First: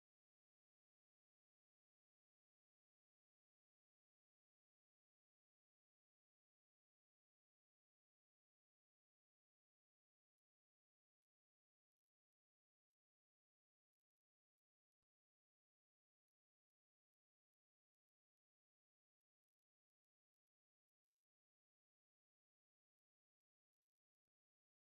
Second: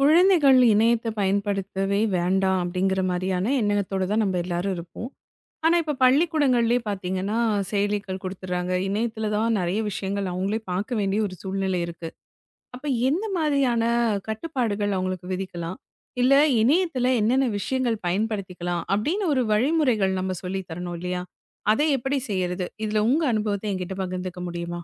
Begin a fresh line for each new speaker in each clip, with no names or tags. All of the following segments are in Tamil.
குழந்தைகள் இணையத்த பயன்படுத்தவே வேண்டாம் அப்படிங்கிற மாரியான எண்ணத்தோட தான் நம்ம எல்லாரும் இருப்போம். ஆனா, இப்ப பள்ளிக்கூடங்கள்லயே பார்த்தீங்கன்னா, செயலிகள் குடுத்துடுறாங்க. இணையத்தில தான் நெறைய விஷயங்கள் அவங்களே பார்க்க வேண்டிய ஒரு சூழ்நிலை இருக்கு. அப்ப எந்த மாதிரியான கட்டுப்பாடுகள் அவங்களுக்கு விதிக்கலாம்? இல்ல இணையத்தில என்னென்ன விஷயங்கள் பயன்படுத்திக்கலாம்? அப்படின்னு ஒரு வழிமுறைகள் நம்ம சொல்லி தரணும் இல்லையா? அத எப்படி செய்யறது? இதுல உங்க அனுபவத்த என்கிட்ட பகிர்ந்துக்க முடியுமா?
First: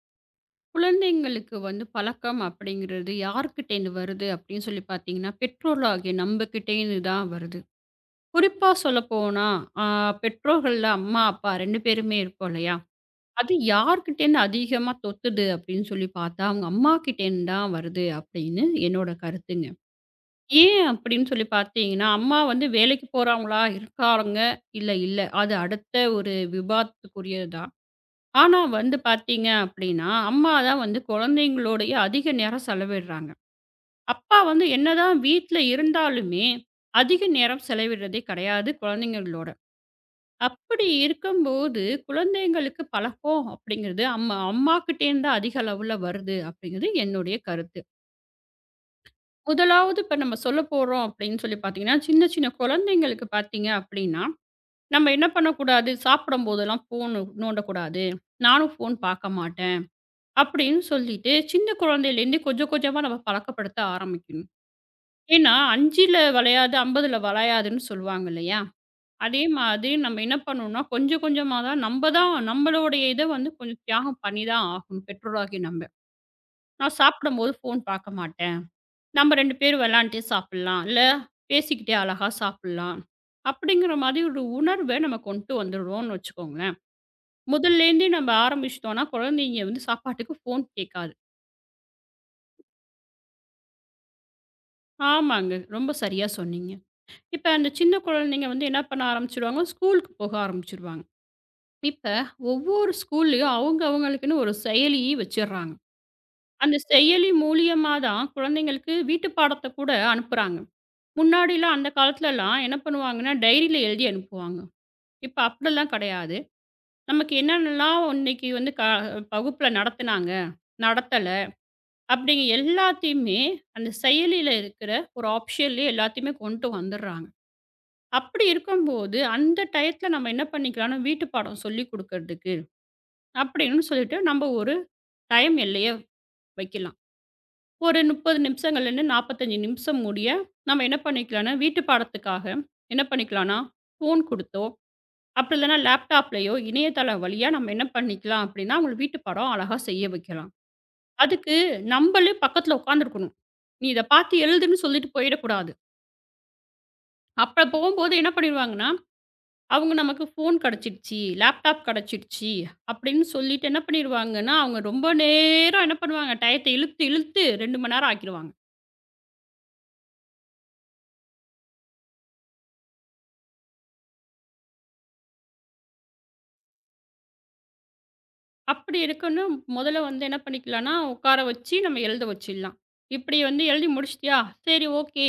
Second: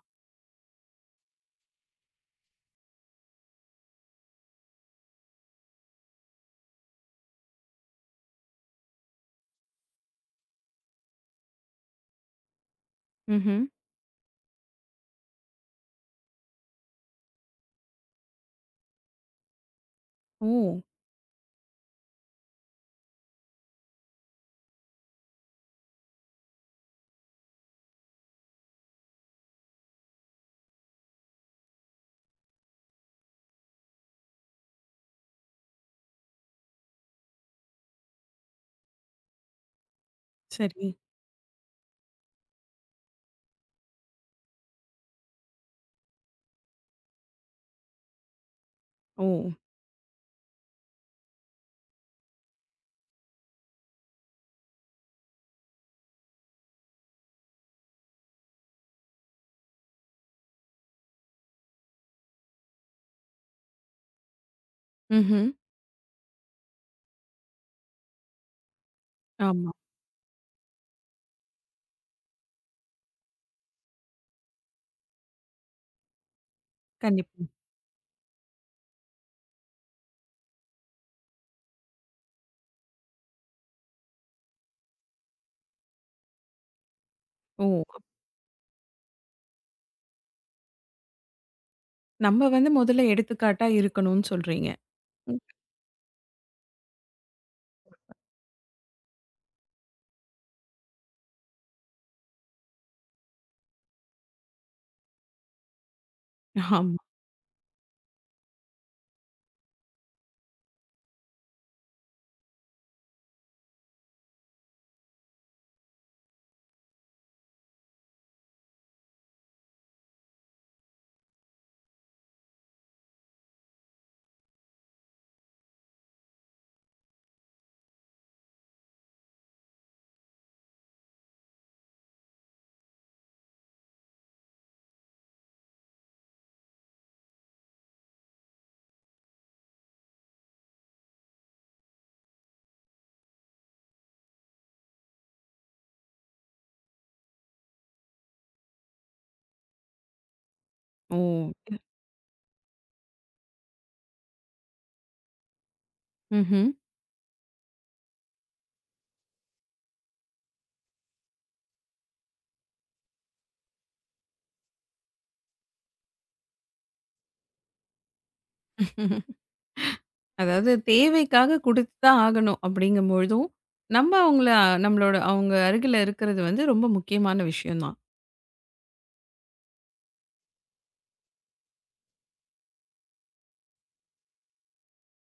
குழந்தைங்களுக்கு வந்து பழக்கம் அப்படிங்கிறது யார்கிட்டேருந்து வருது அப்படின்னு சொல்லி பார்த்தீங்கன்னா, பெற்றோர்களாகிய நம்மகிட்டேருந்து தான் வருது. குறிப்பா சொல்லப்போனா, ஆ பெற்றோர்கள்ல அம்மா, அப்பா 2 பேருமே இருப்போம் இல்லையா? அது
ம்ஹ்ம்.
யார்கிட்டேருந்து அதிகமா தொத்துது அப்படின்னு சொல்லி பார்த்தா, அவங்க அம்மாகிட்டேருந்து தான் வருது அப்படின்னு என்னோட கருத்துங்க.
ஓ!
ஏன் அப்படின்னு சொல்லி பார்த்தீங்கன்னா, அம்மா வந்து வேலைக்கு போறவங்களா இருக்காங்க, இல்ல இல்ல. அது அடுத்த ஒரு விவாதத்துக்குரியதா. ஆனா வந்து பார்த்தீங்க அப்படின்னா, அம்மா தான் வந்து குழந்தைங்களோடயே அதிக நேரம் செலவிடுறாங்க. அப்பா வந்து என்னதான் வீட்ல இருந்தாலுமே, அதிக நேரம் செலவிடுறதே கிடையாது குழந்தைங்களோட.
சரி.
அப்படி இருக்கும்போது, குழந்தைங்களுக்கு பழக்கம் அப்படிங்கிறது அம்மா அம்மாகிட்டேருந்து தான் அதிக அளவுல வருது அப்படிங்கிறது என்னுடைய கருத்து.
ஓ!
முதலாவது இப்ப நம்ம சொல்ல போறோம் அப்படின்னு சொல்லி பார்த்தீங்கன்னா, சின்ன சின்ன குழந்தைங்களுக்கு பார்த்தீங்க அப்படின்னா, நம்ம என்ன பண்ணக்கூடாது, சாப்பிடும்போதெல்லாம் ஃபோனு நோண்டக்கூடாது. நானும் ஃபோன் பார்க்க மாட்டேன். அப்படின்னு சொல்லிட்டு சின்ன குழந்தையிலேருந்து கொஞ்சம் கொஞ்சமா நம்ம பழக்கப்படுத்த ஆரம்பிக்கணும்.
ம்ஹ்ம்.
ஏன்னா, 5ல வளையாது, 50ல வளையாதுன்னு சொல்லுவாங்க இல்லையா? அதே
ஆமா.
மாதிரி நம்ம என்ன பண்ணணும்னா, கொஞ்சம் கொஞ்சமா தான் நம்மளுடைய இத வந்து கொஞ்சம் தியாகம் பண்ணி தான் ஆகணும், பெற்றோராகிய நம்ம. நான்
கண்டிப்பா.
சாப்பிடும்போது ஃபோன் பார்க்க மாட்டேன். நம்ம 2 பேரும் விளையாண்டுட்டே சாப்பிடலாம். இல்ல பேசிக்கிட்டே அழகா சாப்பிடலாம். அப்படிங்கிற மாதிரி ஒரு உணர்வ நம்ம கொண்டு வந்துடுவோம்னு வச்சுக்கோங்களேன்.
ஓ!
முதல்லேருந்தே நம்ம ஆரம்பிச்சுட்டோம்னா, குழந்தைங்க வந்து சாப்பாட்டுக்கு ஃபோன் கேட்காது.
நம்ம வந்து முதல்ல எடுத்துக்காட்டா இருக்கணும்னு சொல்றீங்க. ம்.
ஆமாங்க. ரொம்ப சரியா சொன்னீங்க. இப்ப அந்த சின்ன குழந்தைங்க வந்து என்ன பண்ண ஆரம்பிச்சுருவாங்க, ஸ்கூலுக்கு போக ஆரம்பிச்சுருவாங்க. இப்ப ஒவ்வொரு ஸ்கூல்லயும் அவங்க அவங்களுக்குன்னு ஒரு செயலி வச்சுர்றாங்க. அந்த
ஆமா.
செயலி மூலியமா தான் குழந்தைங்களுக்கு வீட்டு பாடத்த கூட அனுப்புறாங்க. முன்னாடிலாம் அந்த காலத்துலலாம் என்ன பண்ணுவாங்கன்னா, டைரியில எழுதி அனுப்புவாங்க. இப்ப அப்படிலாம் கிடையாது. நமக்கு என்னென்னலாம் இன்னைக்கு வந்து வகுப்புல நடத்துனாங்க, நடத்தல அப்படிங்க எல்லாத்தையுமே அந்த செயலியில இருக்கிற ஒரு ஆப்ஷன்லயே எல்லாத்தையுமே கொண்டு வந்துர்றாங்க. அப்படி இருக்கும்போது, அந்த டயத்துல நம்ம என்ன பண்ணிக்கலாம்னா, வீட்டு பாடம் சொல்லிக் குடுக்கறதுக்கு அப்படின்னு சொல்லிட்டு, நம்ம ஒரு டைம் எல்லைய வைக்கலாம். ஒரு 30 நிமிஷங்கள்லேருந்து 45 நிமிஷம் முடிய, நம்ம என்ன பண்ணிக்கலாம்னா, வீட்டு பாடத்துக்காக என்ன பண்ணிக்கலாம்னா, ஃபோன் குடுத்தோ, அப்படி இல்லைன்னா லேப்டாப்லயோ, இணையதளம் வழியா நம்ம என்ன பண்ணிக்கலாம் அப்படின்னா, அவங்கள வீட்டு பாடம் அழகா செய்ய வைக்கலாம்.
ஓ!
அதுக்கு நம்மளே பக்கத்துல உட்காந்துருக்கணும். "நீ இத பார்த்து எழுதுன்னு" சொல்லிட்டு போயிடக்கூடாது.
ம்ஹ்ம்.
அப்ப போகும்போது என்ன பண்ணிருவாங்கன்னா அவங்க நமக்கு ஃபோன் கிடைச்சிடுச்சு, லேப்டாப் கிடைச்சிடுச்சு அப்படின்னு சொல்லிட்டு என்ன பண்ணிருவாங்கன்னா, அவங்க ரொம்ப நேரம் என்ன பண்ணுவாங்க, டயத்த இழுத்து இழுத்து 2 மணி நேரம் ஆக்கிருவாங்க.
அதாவது தேவைக்காக குடுத்து தான் ஆகணும் அப்படிங்கும்பொழுதும், நம்ம அவங்கள நம்மளோட அவங்க அருகில இருக்கிறது வந்து ரொம்ப முக்கியமான விஷயம் தான்.
அப்படி இருக்குன்னு முதல்ல வந்து என்ன பண்ணிக்கலாம்னா, உட்கார வச்சு நம்ம எழுத வச்சிடலாம். இப்படி வந்து எழுதி முடிச்சிட்டியா? சரி, ஓகே.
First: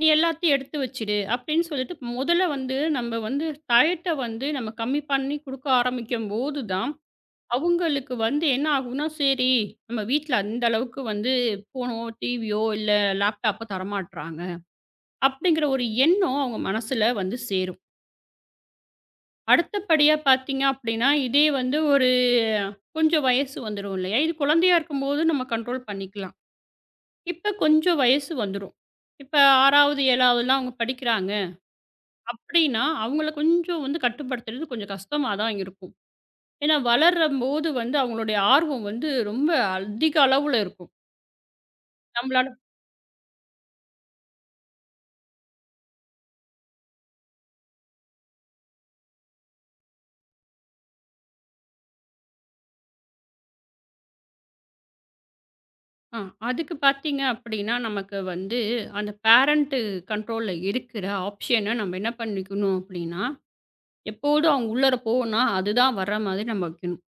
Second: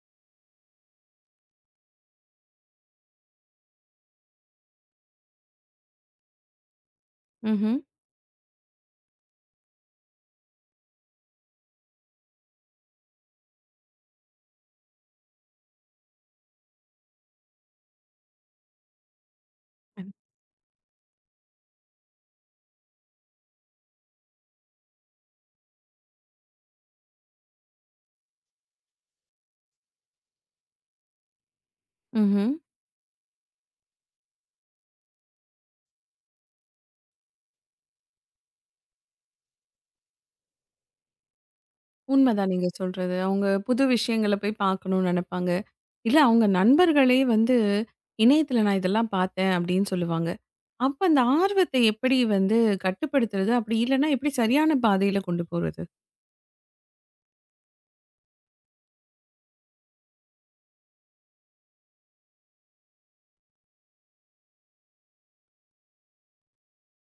நீ எல்லாத்தையும் எடுத்து வச்சிடு அப்படின்னு சொல்லிட்டு முதல்ல வந்து நம்ம வந்து டயத்த வந்து நம்ம கம்மி பண்ணி குடுக்க ஆரம்பிக்கும்போது தான்
ம்ஹ்ம்.
அவங்களுக்கு வந்து என்ன ஆகும்னா, சரி நம்ம வீட்ல அந்த அளவுக்கு வந்து ஃபோனோ, டிவியோ இல்ல லேப்டாப்போ தரமாட்றாங்க. அப்படிங்கிற ஒரு எண்ணம் அவங்க மனசுல வந்து சேரும். அடுத்தபடியா பார்த்தீங்க அப்படின்னா, இதே வந்து ஒரு கொஞ்சம் வயசு வந்துரும் இல்லையா? இது குழந்தையா இருக்கும்போது நம்ம கண்ட்ரோல் பண்ணிக்கலாம். இப்ப கொஞ்சம் வயசு வந்துரும். இப்ப 6வது, 7வதுலாம் அவங்க படிக்கிறாங்க
ம்ஹ்ம்.
அப்படின்னா, அவங்கள கொஞ்சம் வந்து கட்டுப்படுத்துறது கொஞ்சம் கஷ்டமா தான் இருக்கும். ஏன்னா வளரும்போது வந்து அவங்களுடைய ஆர்வம் வந்து ரொம்ப அதிக அளவுல இருக்கும்.
உண்மதான்
நம்மளால
நீங்க சொல்றது. அவங்க புது விஷயங்கள போய் பார்க்கணும்னு நெனைப்பாங்க. இல்ல அவங்க நண்பர்களே வந்து இணையத்துல நான் இதெல்லாம் பார்த்தேன் அப்படின்னு சொல்லுவாங்க. அப்ப அந்த ஆர்வத்தை எப்படி வந்து கட்டுப்படுத்துறது? அப்படி இல்லன்னா எப்படி சரியான பாதையில கொண்டு போறது?
ஆ அதுக்கு பார்த்தீங்க அப்படின்னா, நமக்கு வந்து அந்த பேரண்ட் கண்ட்ரோல்ல இருக்கிற ஆப்ஷன நம்ம என்ன பண்ணிக்கணும் அப்படின்னா, எப்போதும் அவங்க உள்ளார போனா, அதுதான் வர்ற மாதிரி நம்ம வைக்கணும்.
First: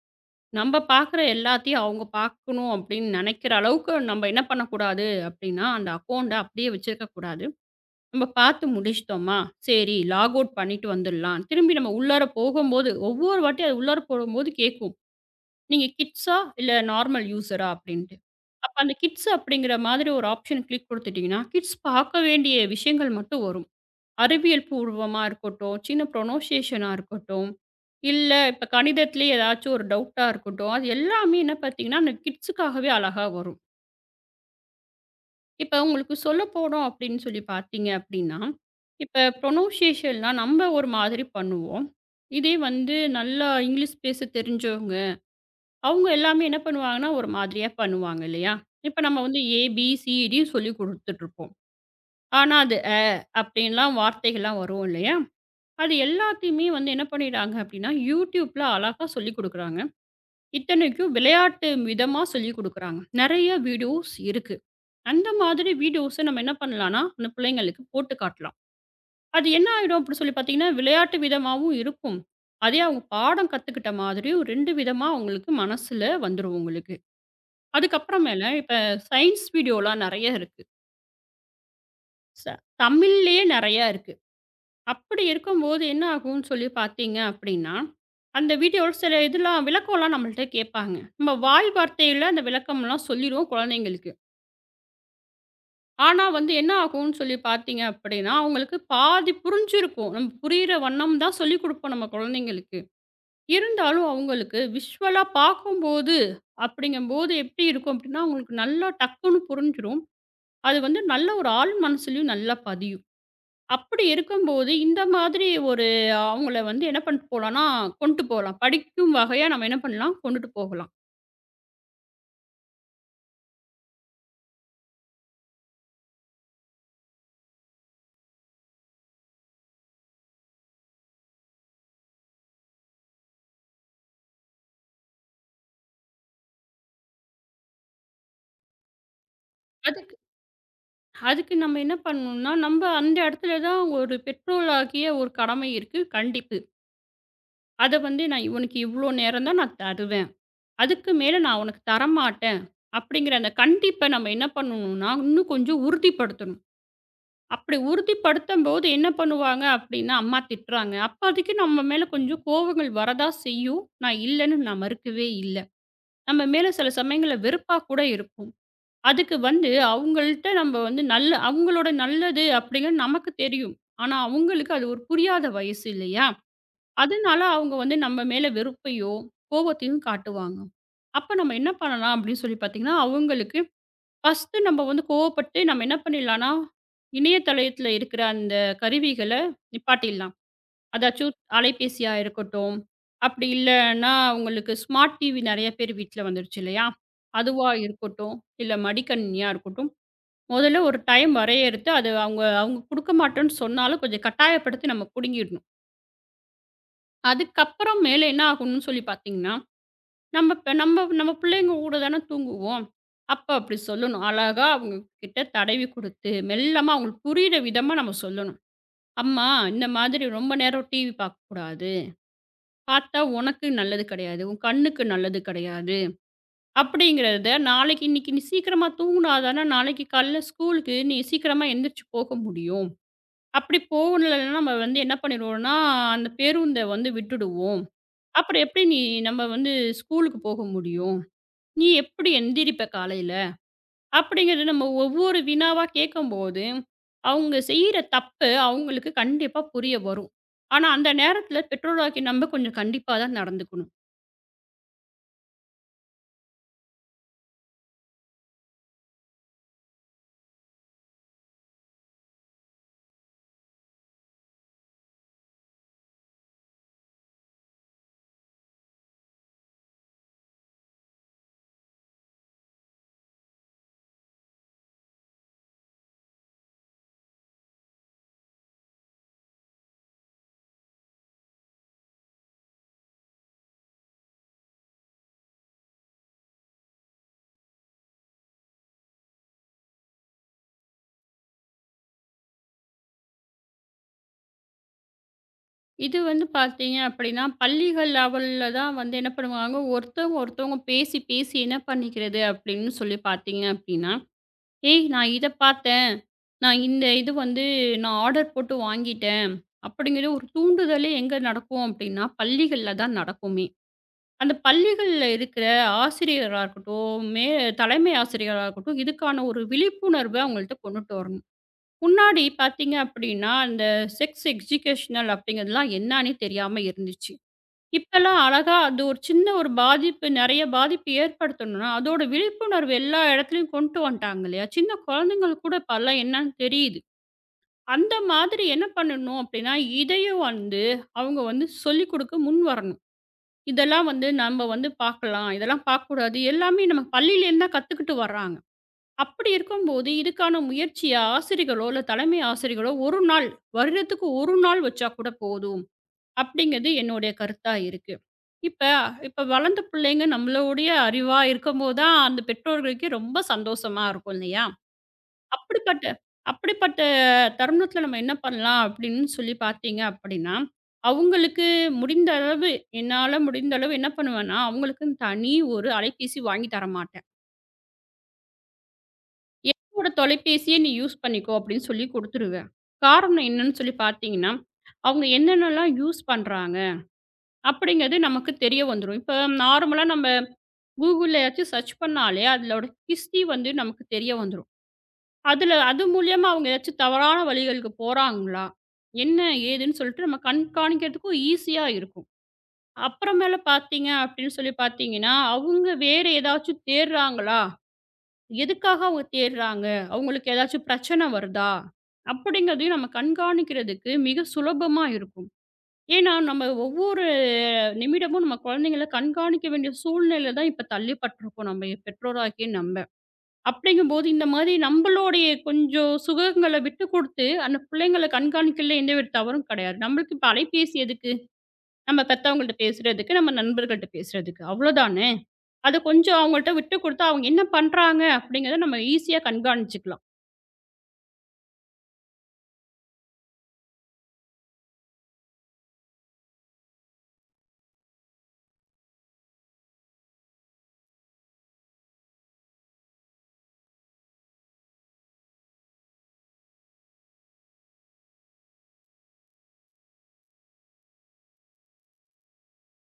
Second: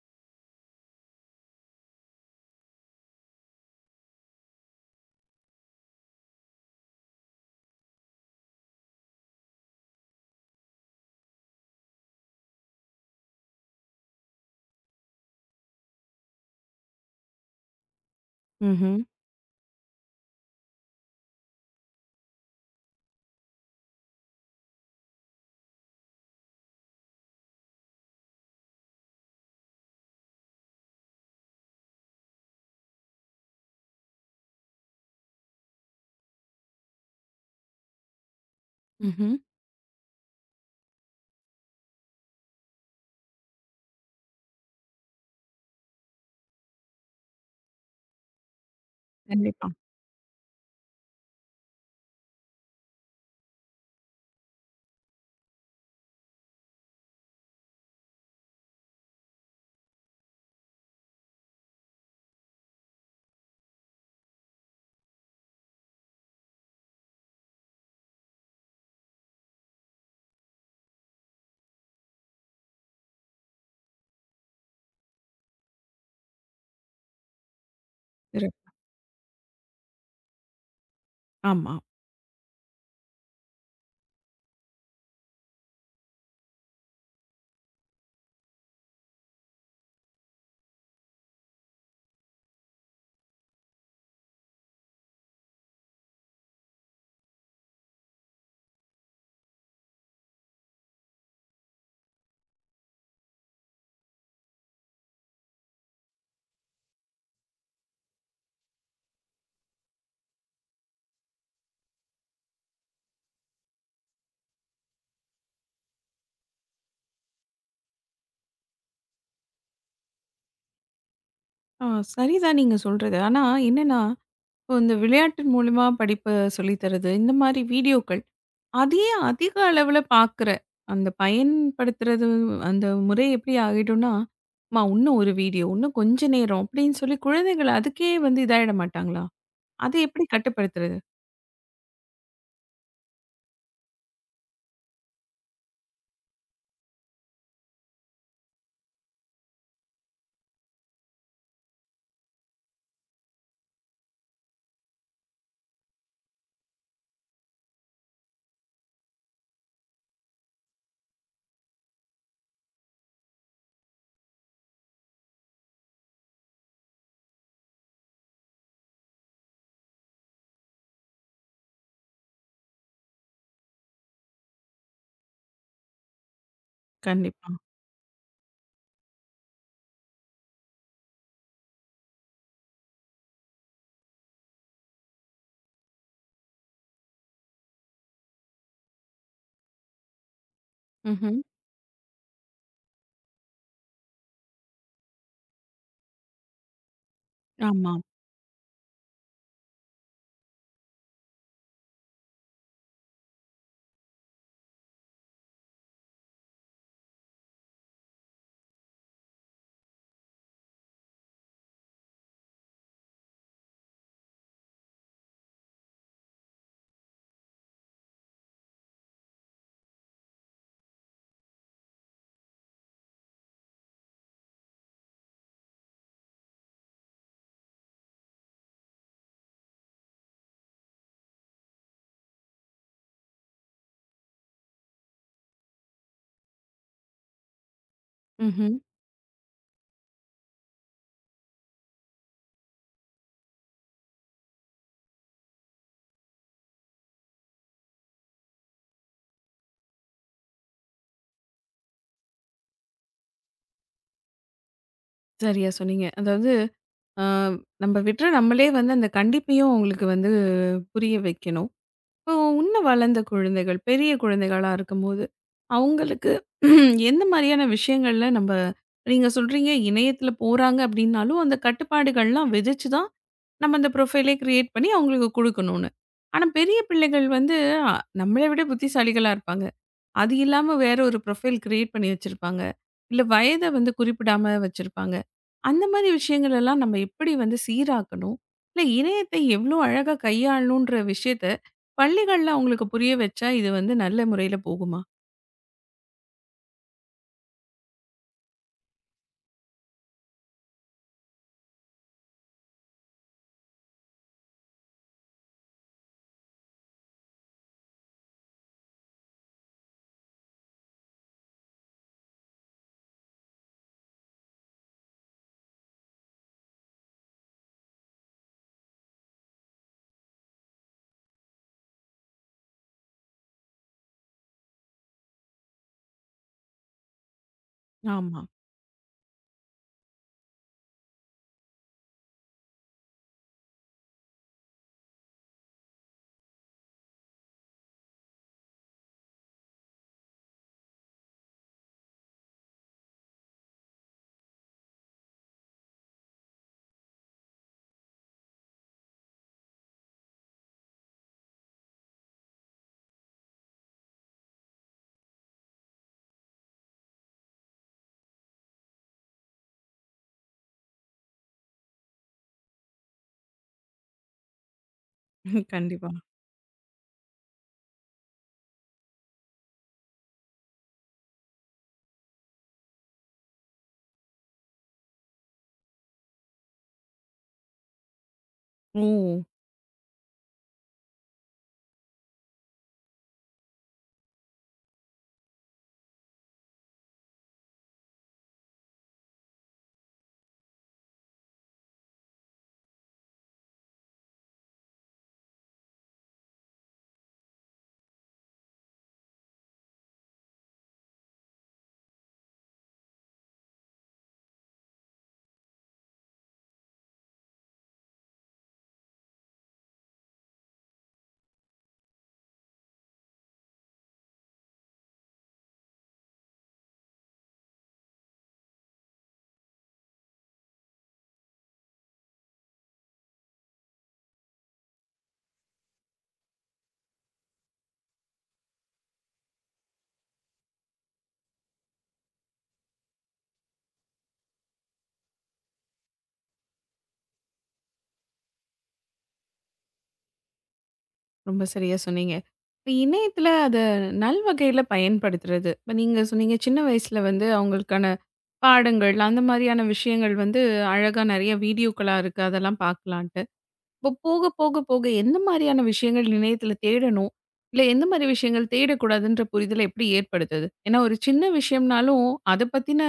நம்ம பார்க்குற எல்லாத்தையும் அவங்க பார்க்கணும் அப்படின்னு நினைக்கிற அளவுக்கு நம்ம என்ன பண்ணக்கூடாது அப்படின்னா, அந்த அக்கவுண்ட்ட அப்படியே வச்சிருக்கக்கூடாது. நம்ம பார்த்து முடிச்சுட்டோமா, சரி லாக் அவுட் பண்ணிட்டு வந்துடலாம். திரும்பி நம்ம உள்ளார போகும்போது, ஒவ்வொரு வாட்டியும் அது உள்ளார போகும்போது கேட்கும். நீங்க கிட்ஸா? இல்ல நார்மல் யூசரா? அப்டின்ட்டு. அப்ப அந்த
ம்ஹ்ம்.
கிட்ஸ் அப்படிங்கிற மாதிரி ஒரு ஆப்ஷன் கிளிக் குடுத்துட்டீங்கன்னா, கிட்ஸ் பார்க்க வேண்டிய விஷயங்கள் மட்டும் வரும். அறிவியல் பூர்வமா இருக்கட்டும், சின்ன ப்ரொனவுன்சியேஷனா இருக்கட்டும், இல்ல இப்ப கணிதத்திலே ஏதாச்சும் ஒரு டவுட்டா இருக்கட்டும், அது எல்லாமே என்ன பார்த்தீங்கன்னா, அந்த கிட்ஸுக்காகவே அழகா வரும். இப்ப உங்களுக்கு சொல்லப்போனோம் அப்படின்னு சொல்லி பார்த்தீங்க அப்படின்னா, இப்ப
ம்ஹ்ம்.
ப்ரொனவுன்சியேஷன்லாம் நம்ம ஒரு மாதிரி பண்ணுவோம். இதே வந்து நல்லா இங்கிலீஷ் பேச தெரிஞ்சவங்க அவங்க எல்லாமே என்ன பண்ணுவாங்கன்னா, ஒரு மாதிரியா பண்ணுவாங்க இல்லையா? இப்ப நம்ம வந்து ஏ,
கண்டிப்பா.
பி, சி, டி சொல்லி குடுத்துட்டுருப்போம். ஆனா, அது அப்படின்லாம் வார்த்தைகள்லாம் வரும் இல்லையா? அது எல்லாத்தையுமே வந்து என்ன பண்ணிடுறாங்க அப்படின்னா, YouTubeல அழகா சொல்லிக் குடுக்குறாங்க. இத்தனைக்கும் விளையாட்டு விதமா சொல்லிக் குடுக்குறாங்க. நெறைய வீடியோஸ் இருக்கு. அந்த மாதிரி வீடியோஸ நம்ம என்ன பண்ணலாம்னா, அந்த பிள்ளைங்களுக்கு போட்டு காட்டலாம். அது என்ன ஆயிடும் அப்படின்னு சொல்லி பார்த்தீங்கன்னா, விளையாட்டு விதமாவும் இருக்கும். அதே அவங்க பாடம் கத்துக்கிட்ட மாதிரியும் 2 விதமா அவங்களுக்கு மனசுல வந்துரும் உங்களுக்கு. அதுக்கப்புறமேல
சிறப்பு.
இப்ப சயின்ஸ் வீடியோலாம் நெறைய இருக்கு.
ஆமா.
ச தமிழ்லயே நெறையா இருக்கு. அப்படி இருக்கும்போது என்ன ஆகும்ன்னு சொல்லி பார்த்தீங்க அப்படின்னா, அந்த வீடியோல சில இதெல்லாம் விளக்கம்லாம் நம்மள்ட்ட கேட்பாங்க. நம்ம வாய் வார்த்தையில அந்த விளக்கம்லாம் சொல்லிருவோம் குழந்தைங்களுக்கு. ஆனா வந்து என்ன ஆகும்ன்னு சொல்லி பார்த்தீங்க அப்படின்னா, அவங்களுக்கு பாதி புரிஞ்சிருக்கும். நம்ம புரியிற வண்ணம் தான் சொல்லிக் குடுப்போம் நம்ம குழந்தைங்களுக்கு. இருந்தாலும் அவங்களுக்கு விஷுவலா பார்க்கும்போது அப்படிங்கும்போது எப்படி இருக்கும் அப்படின்னா, அவங்களுக்கு நல்லா டக்குன்னு புரிஞ்சிரும். அது வந்து நல்ல ஒரு ஆள் மனசுலயும் நல்லா பதியும். அப்படி இருக்கும்போது, இந்த மாதிரி ஒரு அவங்கள வந்து என்ன பண்ணிட்டு போலான்னா, கொண்டு போலாம். படிக்கும் வகையா நம்ம என்ன பண்ணலாம், கொண்டுட்டு போகலாம்.
ஆ சரிதான் நீங்க சொல்றது. ஆனா என்னன்னா, இப்போ இந்த விளையாட்டின் மூலியமா படிப்ப சொல்லி தர்றது, இந்த மாரி வீடியோக்கள். அதையே அதிக அளவுல பார்க்குற, அந்த பயன்படுத்துறது அந்த முறை எப்படி ஆகிடும்னா, அம்மா இன்னும் ஒரு வீடியோ, இன்னும் கொஞ்ச நேரம் அப்படின்னு சொல்லி குழந்தைகள் அதுக்கே வந்து இதாயிட மாட்டாங்களா? அதை
அதுக்கு
எப்படி கட்டுப்படுத்துறது?
அதுக்கு நம்ம என்ன பண்ணணும்னா, நம்ப அந்த இடத்துல தான் ஒரு பெற்றோளாகிய ஒரு கடமை இருக்கு, கண்டிப்பு. அத வந்து நான் இவனுக்கு இவ்ளோ நேரம் தான் நான் தருவேன். அதுக்கு மேல நான் உனக்கு தரமாட்டேன். அப்படிங்கிற அந்த கண்டிப்ப நம்ம என்ன பண்ணணும்னா, இன்னும் கொஞ்சம் உறுதிப்படுத்தணும். அப்படி உறுதிப்படுத்தும்போது என்ன பண்ணுவாங்க அப்படின்னா, அம்மா திட்டுறாங்க. அப்போதைக்கு நம்ம மேல கொஞ்சம் கோவங்கள் வரதான் செய்யும். நான் இல்லன்னு நான் மறுக்கவே இல்ல. நம்ம மேல சில சமயங்கள்ல வெறுப்பா கூட இருக்கும். அதுக்கு வந்து அவங்கள்ட்ட நம்ம வந்து நல்ல அவங்களோட நல்லது அப்படிங்கிறது நமக்கு தெரியும். ஆனா, அவங்களுக்கு அது ஒரு புரியாத வயசு இல்லையா? அதனால
கண்டிப்பா.
அவங்க வந்து நம்ம மேல வெறுப்பையோ, கோவத்தையும் காட்டுவாங்க. அப்ப நம்ம என்ன பண்ணலாம் அப்படின்னு சொல்லி பார்த்தீங்கன்னா, அவங்களுக்கு ஃபர்ஸ்ட்டு நம்ம வந்து கோவப்பட்டு நம்ம என்ன பண்ணிடலாம்னா, இணைய தளயத்துல இருக்கிற அந்த கருவிகள நிப்பாட்டிடலாம். அதாச்சும்
ம்ஹ்ம்.
அலைபேசியா இருக்கட்டும், அப்படி இல்லன்னா உங்களுக்கு ஸ்மார்ட் டிவி நெறைய பேர் வீட்ல வந்துருச்சு இல்லையா? அதுவா
ஆமா.
இருக்கட்டும், இல்ல மடிக்கணினியா இருக்கட்டும், முதல்ல ஒரு டைம் வரையறுத்து அது அவங்க அவங்க குடுக்க மாட்டோம்ன்னு சொன்னாலும் கொஞ்சம் கட்டாயப்படுத்தி நம்ம புடுங்கிடணும். அதுக்கப்புறம் மேல என்ன ஆகும்னு சொல்லி பார்த்தீங்கன்னா நம்ம இப்ப நம்ம நம்ம பிள்ளைங்க கூட தானே தூங்குவோம். அப்ப அப்படி சொல்லணும். அழகா அவங்க கிட்ட தடவி குடுத்து, மெல்லமா அவங்களுக்கு புரியிற விதமா நம்ம சொல்லணும். "அம்மா, இந்த மாதிரி ரொம்ப நேரம் டிவி பார்க்கக்கூடாது. பார்த்தா உனக்கு நல்லது கிடையாது. உன் கண்ணுக்கு நல்லது கிடையாது". அப்படிங்கிறத நாளைக்கு இன்னைக்கு நீ சீக்கிரமா தூங்குனா தானே நாளைக்கு காலையில ஸ்கூலுக்கு நீ சீக்கிரமா எந்திரிச்சு போக முடியும். அப்படி போகலன்னா நம்ம வந்து என்ன பண்ணிருவோம்னா, அந்த பேருந்த வந்து விட்டுடுவோம். அப்புறம்
ம்ஹ்ம்.
எப்படி நீ நம்ம வந்து ஸ்கூலுக்கு போக முடியும்? "நீ எப்படி எந்திரிப்ப காலையில?" அப்படிங்கிறது நம்ம ஒவ்வொரு வினாவா கேட்கும்போது, அவங்க செய்ற தப்பு அவங்களுக்கு கண்டிப்பா புரிய வரும். ஆனா, அந்த நேரத்தில பெற்றோராகிய நம்ம கொஞ்சம் கண்டிப்பா தான் நடந்துக்கணும்.
சரியா சொன்னீங்க. அதாவது, அ நம்ம விட்ற நம்மளே வந்து அந்த கண்டிப்பையும் அவங்களுக்கு வந்து புரிய வைக்கணும். இப்போ உன்ன வளர்ந்த குழந்தைகள், பெரிய குழந்தைகளா இருக்கும்போது, அவங்களுக்கு எந்த மாதிரியான விஷயங்கள்ல நம்ப நீங்க சொல்றீங்க இணையத்தில போறாங்க அப்படின்னாலும், அந்த கட்டுப்பாடுகள்லாம் விதிச்சு தான் நம்ம அந்த ப்ரொஃபைலே கிரியேட் பண்ணி அவங்களுக்கு குடுக்கணும்னு. ஆனா பெரிய பிள்ளைகள் வந்து, அ நம்மள விட புத்திசாலிகளா இருப்பாங்க. அது இல்லாம வேற ஒரு ப்ரொஃபைல் கிரியேட் பண்ணி வச்சிருப்பாங்க. இல்ல வயத வந்து குறிப்பிடாம வச்சிருப்பாங்க. அந்த மாரி விஷயங்கள் எல்லாம் நம்ம எப்படி வந்து சீராக்கணும்? இல்ல இணையத்தை எவ்ளோ அழகா கையாளணுன்ற விஷயத்த பள்ளிகள்ல அவங்களுக்கு புரிய வச்சா, இது வந்து நல்ல முறையில போகுமா?
இது வந்து பார்த்தீங்க அப்படின்னா, பள்ளிகள் லெவல்ல தான் வந்து என்ன பண்ணுவாங்க, ஒருத்தவங்க ஒருத்தவங்க பேசி பேசி என்ன பண்ணிக்கிறது அப்படின்னு சொல்லி பார்த்தீங்க அப்படின்னா, "ஏய் நான் இத பார்த்தேன். நான் இந்த இது வந்து நான் ஆர்டர் போட்டு வாங்கிட்டேன்." அப்படிங்கிற ஒரு தூண்டுதலே எங்க நடக்கும் அப்படின்னா, பள்ளிகள்ல தான் நடக்குமே! அந்த பள்ளிகள்ல இருக்கிற ஆசிரியரா இருக்கட்டும், தலைமை ஆசிரியரா இருக்கட்டும், இதுக்கான ஒரு விழிப்புணர்வ அவங்கள்ட்ட கொண்டுட்டு வரணும். முன்னாடி பார்த்தீங்க அப்படின்னா, அந்த செக்ஸ் எஜுகேஷனல் அப்படிங்கிறதுலாம் என்னான்னே தெரியாம இருந்துச்சு. இப்பல்லாம்
ஆமா.
அழகா அது ஒரு சின்ன ஒரு பாதிப்பு நெறைய பாதிப்பு ஏற்படுத்தணும்னா, அதோட விழிப்புணர்வு எல்லா இடத்துலயும் கொண்டு வந்துட்டாங்க இல்லையா? சின்ன குழந்தைங்களுக்கு கூட இப்பல்லாம் என்னன்னு தெரியுது. அந்த மாதிரி என்ன பண்ணணும் அப்படின்னா, இதையும் வந்து அவங்க வந்து சொல்லிக் குடுக்க முன் வரணும். இதெல்லாம் வந்து நம்ம வந்து பார்க்கலாம். இதெல்லாம் பார்க்கக்கூடாது. எல்லாமே நம்ம பள்ளியிலேருந்து தான் கத்துக்கிட்டு வர்றாங்க. அப்படி இருக்கும்போது, இதுக்கான முயற்சிய ஆசிரியர்களோ, இல்ல தலைமை ஆசிரியர்களோ 1 நாள், வருடத்துக்கு 1 நாள் வச்சா கூட போதும். அப்படிங்கிறது என்னுடைய கருத்தா இருக்கு. இப்ப இப்ப வளர்ந்த பிள்ளைங்க நம்மளுடைய அறிவா இருக்கும்போது தான், அந்த பெற்றோர்களுக்கே ரொம்ப சந்தோஷமா இருக்கும் இல்லையா?
ம்,
அப்படிப்பட்ட
கண்டிப்பா.
அப்படிப்பட்ட தருணத்தில நம்ம என்ன பண்ணலாம் அப்படின்னு சொல்லி பார்த்தீங்க அப்படின்னா, அவங்களுக்கு முடிந்த அளவு என்னால முடிந்த அளவு என்ன பண்ணுவேன்னா, அவங்களுக்குன்னு தனி ஒரு அலைபேசி வாங்கி தரமாட்டேன்.
ஓ!
என்னோட தொலைபேசிய நீ யூஸ் பண்ணிக்கோ அப்படின்னு சொல்லி குடுத்துருவேன். காரணம் என்னன்னு சொல்லி பார்த்தீங்கன்னா, அவங்க என்னென்னலாம் யூஸ் பண்றாங்க அப்படிங்கிறது நமக்கு தெரிய வந்துரும். இப்ப நார்மலா நம்ம Googleலயாச்சும் சர்ச் பண்ணாலே அதோட ஹிஸ்டரி வந்து நமக்கு தெரிய வந்துரும். அதுல அது மூலியமா அவங்க ஏதாச்சும் தவறான வழிகளுக்கு போறாங்களா? என்ன? ஏதுன்னு சொல்லிட்டு நம்ம கண்காணிக்கிறதுக்கும் ஈஸியா இருக்கும். அப்புறமேல பார்த்தீங்க அப்படின்னு சொல்லி பார்த்தீங்கன்னா, அவங்க வேற ஏதாச்சும் தேடுறாங்களா? எதுக்காக அவங்க தேடுறாங்க? அவங்களுக்கு ஏதாச்சும் பிரச்சனை வருதா? அப்படிங்கிறதையும் நம்ம கண்காணிக்கிறதுக்கு மிக சுலபமா இருக்கும். ஏன்னா, நம்ம ஒவ்வொரு நிமிடமும் நம்ம குழந்தைங்கள கண்காணிக்க வேண்டிய சூழ்நிலையில தான் இப்ப தள்ளப்பட்டிருக்கோம் நம்ம பெற்றோராகிய நம்ம. அப்படிங்கும்போது இந்த மாதிரி நம்மளுடைய கொஞ்சம் சுகங்களை விட்டு கொடுத்து, அந்த பிள்ளைங்கள கண்காணிக்கிறதுல எந்த ஒரு தவறும் கிடையாது. நம்மளுக்கு இப்ப அலைபேசி எதுக்கு? நம்ம பெத்தவங்கள்ட்ட பேசுறதுக்கு, நம்ம நண்பர்கள்ட்ட பேசுறதுக்கு அவ்வளோதானே! அத கொஞ்சம் அவங்கள்ட்ட விட்டு கொடுத்தா, அவங்க என்ன பண்றாங்க அப்படிங்கிறத நம்ம ஈஸியா கண்காணிச்சுக்கலாம்.
ரொம்ப சரியா சொன்னீங்க. இப்ப இணையத்துல அத நல்வகையில பயன்படுத்துறது. இப்ப நீங்க சொன்னீங்க சின்ன வயசுல வந்து அவங்களுக்கான பாடங்கள், அந்த மாரியான விஷயங்கள் வந்து அழகா நெறைய வீடியோக்களா இருக்கு. அதெல்லாம் பார்க்கலான்ட்டு. இப்போ போக போக போக எந்த மாதிரியான விஷயங்கள் இணையத்துல தேடணும்? இல்ல எந்த மாதிரி விஷயங்கள் தேடக்கூடாதுன்ற புரிதல எப்படி ஏற்படுத்துது? ஏன்னா ஒரு சின்ன விஷயம்னாலும், அத பத்தின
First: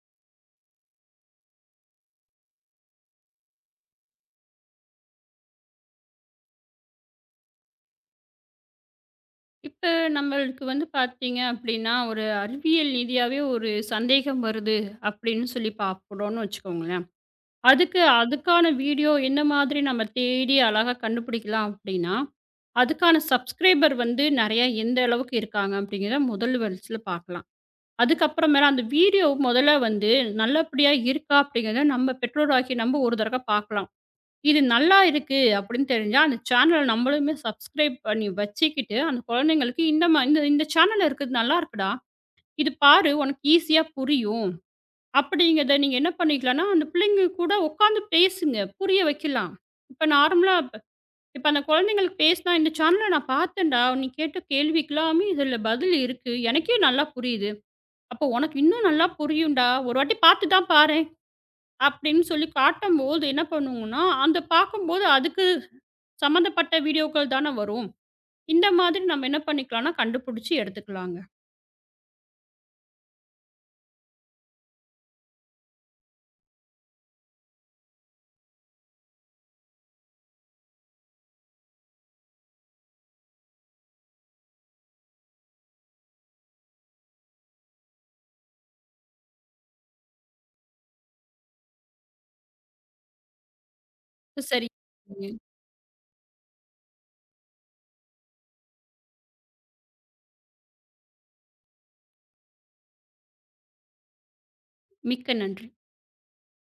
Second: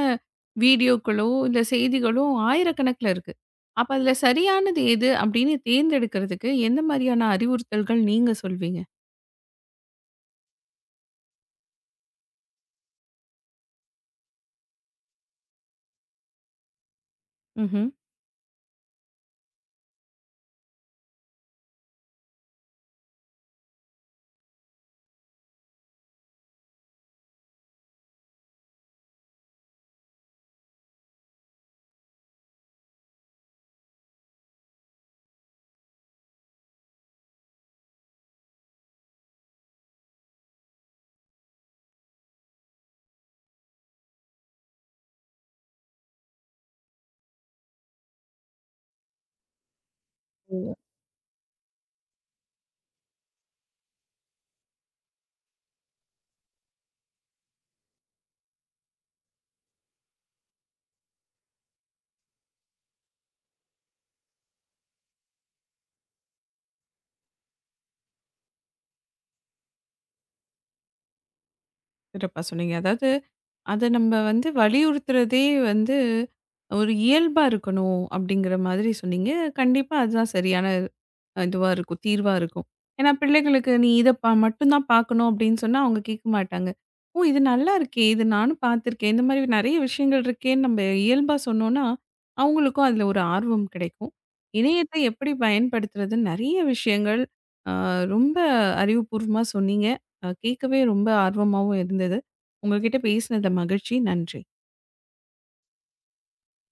வீடியோக்களோ, இல்ல செய்திகளோ ஆயிரக்கணக்குல இருக்கு. அப்ப அதுல சரியானது எது அப்படின்னு தேர்ந்தெடுக்கிறதுக்கு எந்த மாதிரியான அறிவுறுத்தல்கள் நீங்க சொல்வீங்க?
இப்ப நம்மளுக்கு வந்து பார்த்தீங்க அப்படின்னா, ஒரு அறிவியல் ரீதியாவே ஒரு சந்தேகம் வருது அப்படின்னு சொல்லி பார்க்குறோம்னு வச்சுக்கோங்களேன்.
ம்ஹ்ம்.
அதுக்கு அதுக்கான வீடியோ என்ன மாதிரி நம்ம தேடி அழகா கண்டுபிடிக்கலாம் அப்படின்னா, அதுக்கான சப்ஸ்கிரைபர் வந்து நெறையா எந்த அளவுக்கு இருக்காங்க அப்படிங்கிறத முதல் வரிசையில பார்க்கலாம். அதுக்கப்புறமேல அந்த வீடியோ முதல்ல வந்து நல்லபடியா இருக்கா அப்படிங்கிறத நம்ம பெற்றோராகிய நம்ம ஒரு தடவ பார்க்கலாம். இது நல்லா இருக்கு அப்படின்னு தெரிஞ்சா, அந்த சேனல நம்மளுமே சப்ஸ்கிரைப் பண்ணி வச்சுக்கிட்டு, அந்த குழந்தைங்களுக்கு இந்த மா இந்த இந்த சேனல்ல இருக்கிறது நல்லா இருக்குடா. இது பாரு உனக்கு ஈஸியா புரியும். அப்படிங்கிறத நீங்க என்ன பண்ணிக்கலாம்னா, அந்த பிள்ளைங்க கூட உட்காந்து பேசுங்க. புரிய வைக்கலாம். இப்ப நார்மலா இப்ப அந்த குழந்தைங்களுக்கு பேசினா, "இந்த சேனல்ல நான் பார்த்தேன்டா. நீ கேட்ட கேள்விக்கெல்லாமே இதுல பதில் இருக்கு. எனக்கே நல்லா புரியுது. அப்போ உனக்கு இன்னும் நல்லா புரியும்டா. ஒரு வாட்டி பார்த்து தான் பாரேன்." அப்படின்னு சொல்லி காட்டும்போது என்ன பண்ணுவோம்னா, அந்த பார்க்கும்போது அதுக்கு சம்மந்தப்பட்ட வீடியோக்கள் தானே வரும். இந்த மாதிரி நம்ம என்ன பண்ணிக்கலாம்னா, கண்டுபிடிச்சு எடுத்துக்கலாங்க.
சிறப்பா சொன்னீங்க. அதாவது அத நம்ம வந்து வலியுறுத்துறதே வந்து ஒரு இயல்பா இருக்கணும் அப்படிங்கிற மாதிரி சொன்னீங்க. கண்டிப்பா அதுதான் சரியான இதுவா இருக்கும், தீர்வா இருக்கும். ஏன்னா பிள்ளைகளுக்கு நீ இத மட்டும் தான் பார்க்கணும் அப்படின்னு சொன்னா அவங்க கேட்க மாட்டாங்க. ஓ! இது நல்லா இருக்கே! இது நானும் பார்த்துருக்கேன். இந்த மாதிரி நெறைய விஷயங்கள் இருக்கேன்னு நம்ம இயல்பா சொன்னோம்னா, அவங்களுக்கும் அதுல ஒரு ஆர்வம் கிடைக்கும்.
சரி.
இணையத்தை எப்படி பயன்படுத்துறது நெறைய விஷயங்கள் அ ரொம்ப அறிவுபூர்வமா சொன்னீங்க. கேட்கவே ரொம்ப ஆர்வமாவும் இருந்தது. உங்ககிட்ட பேசினது மகிழ்ச்சி. நன்றி.
மிக்க நன்றி.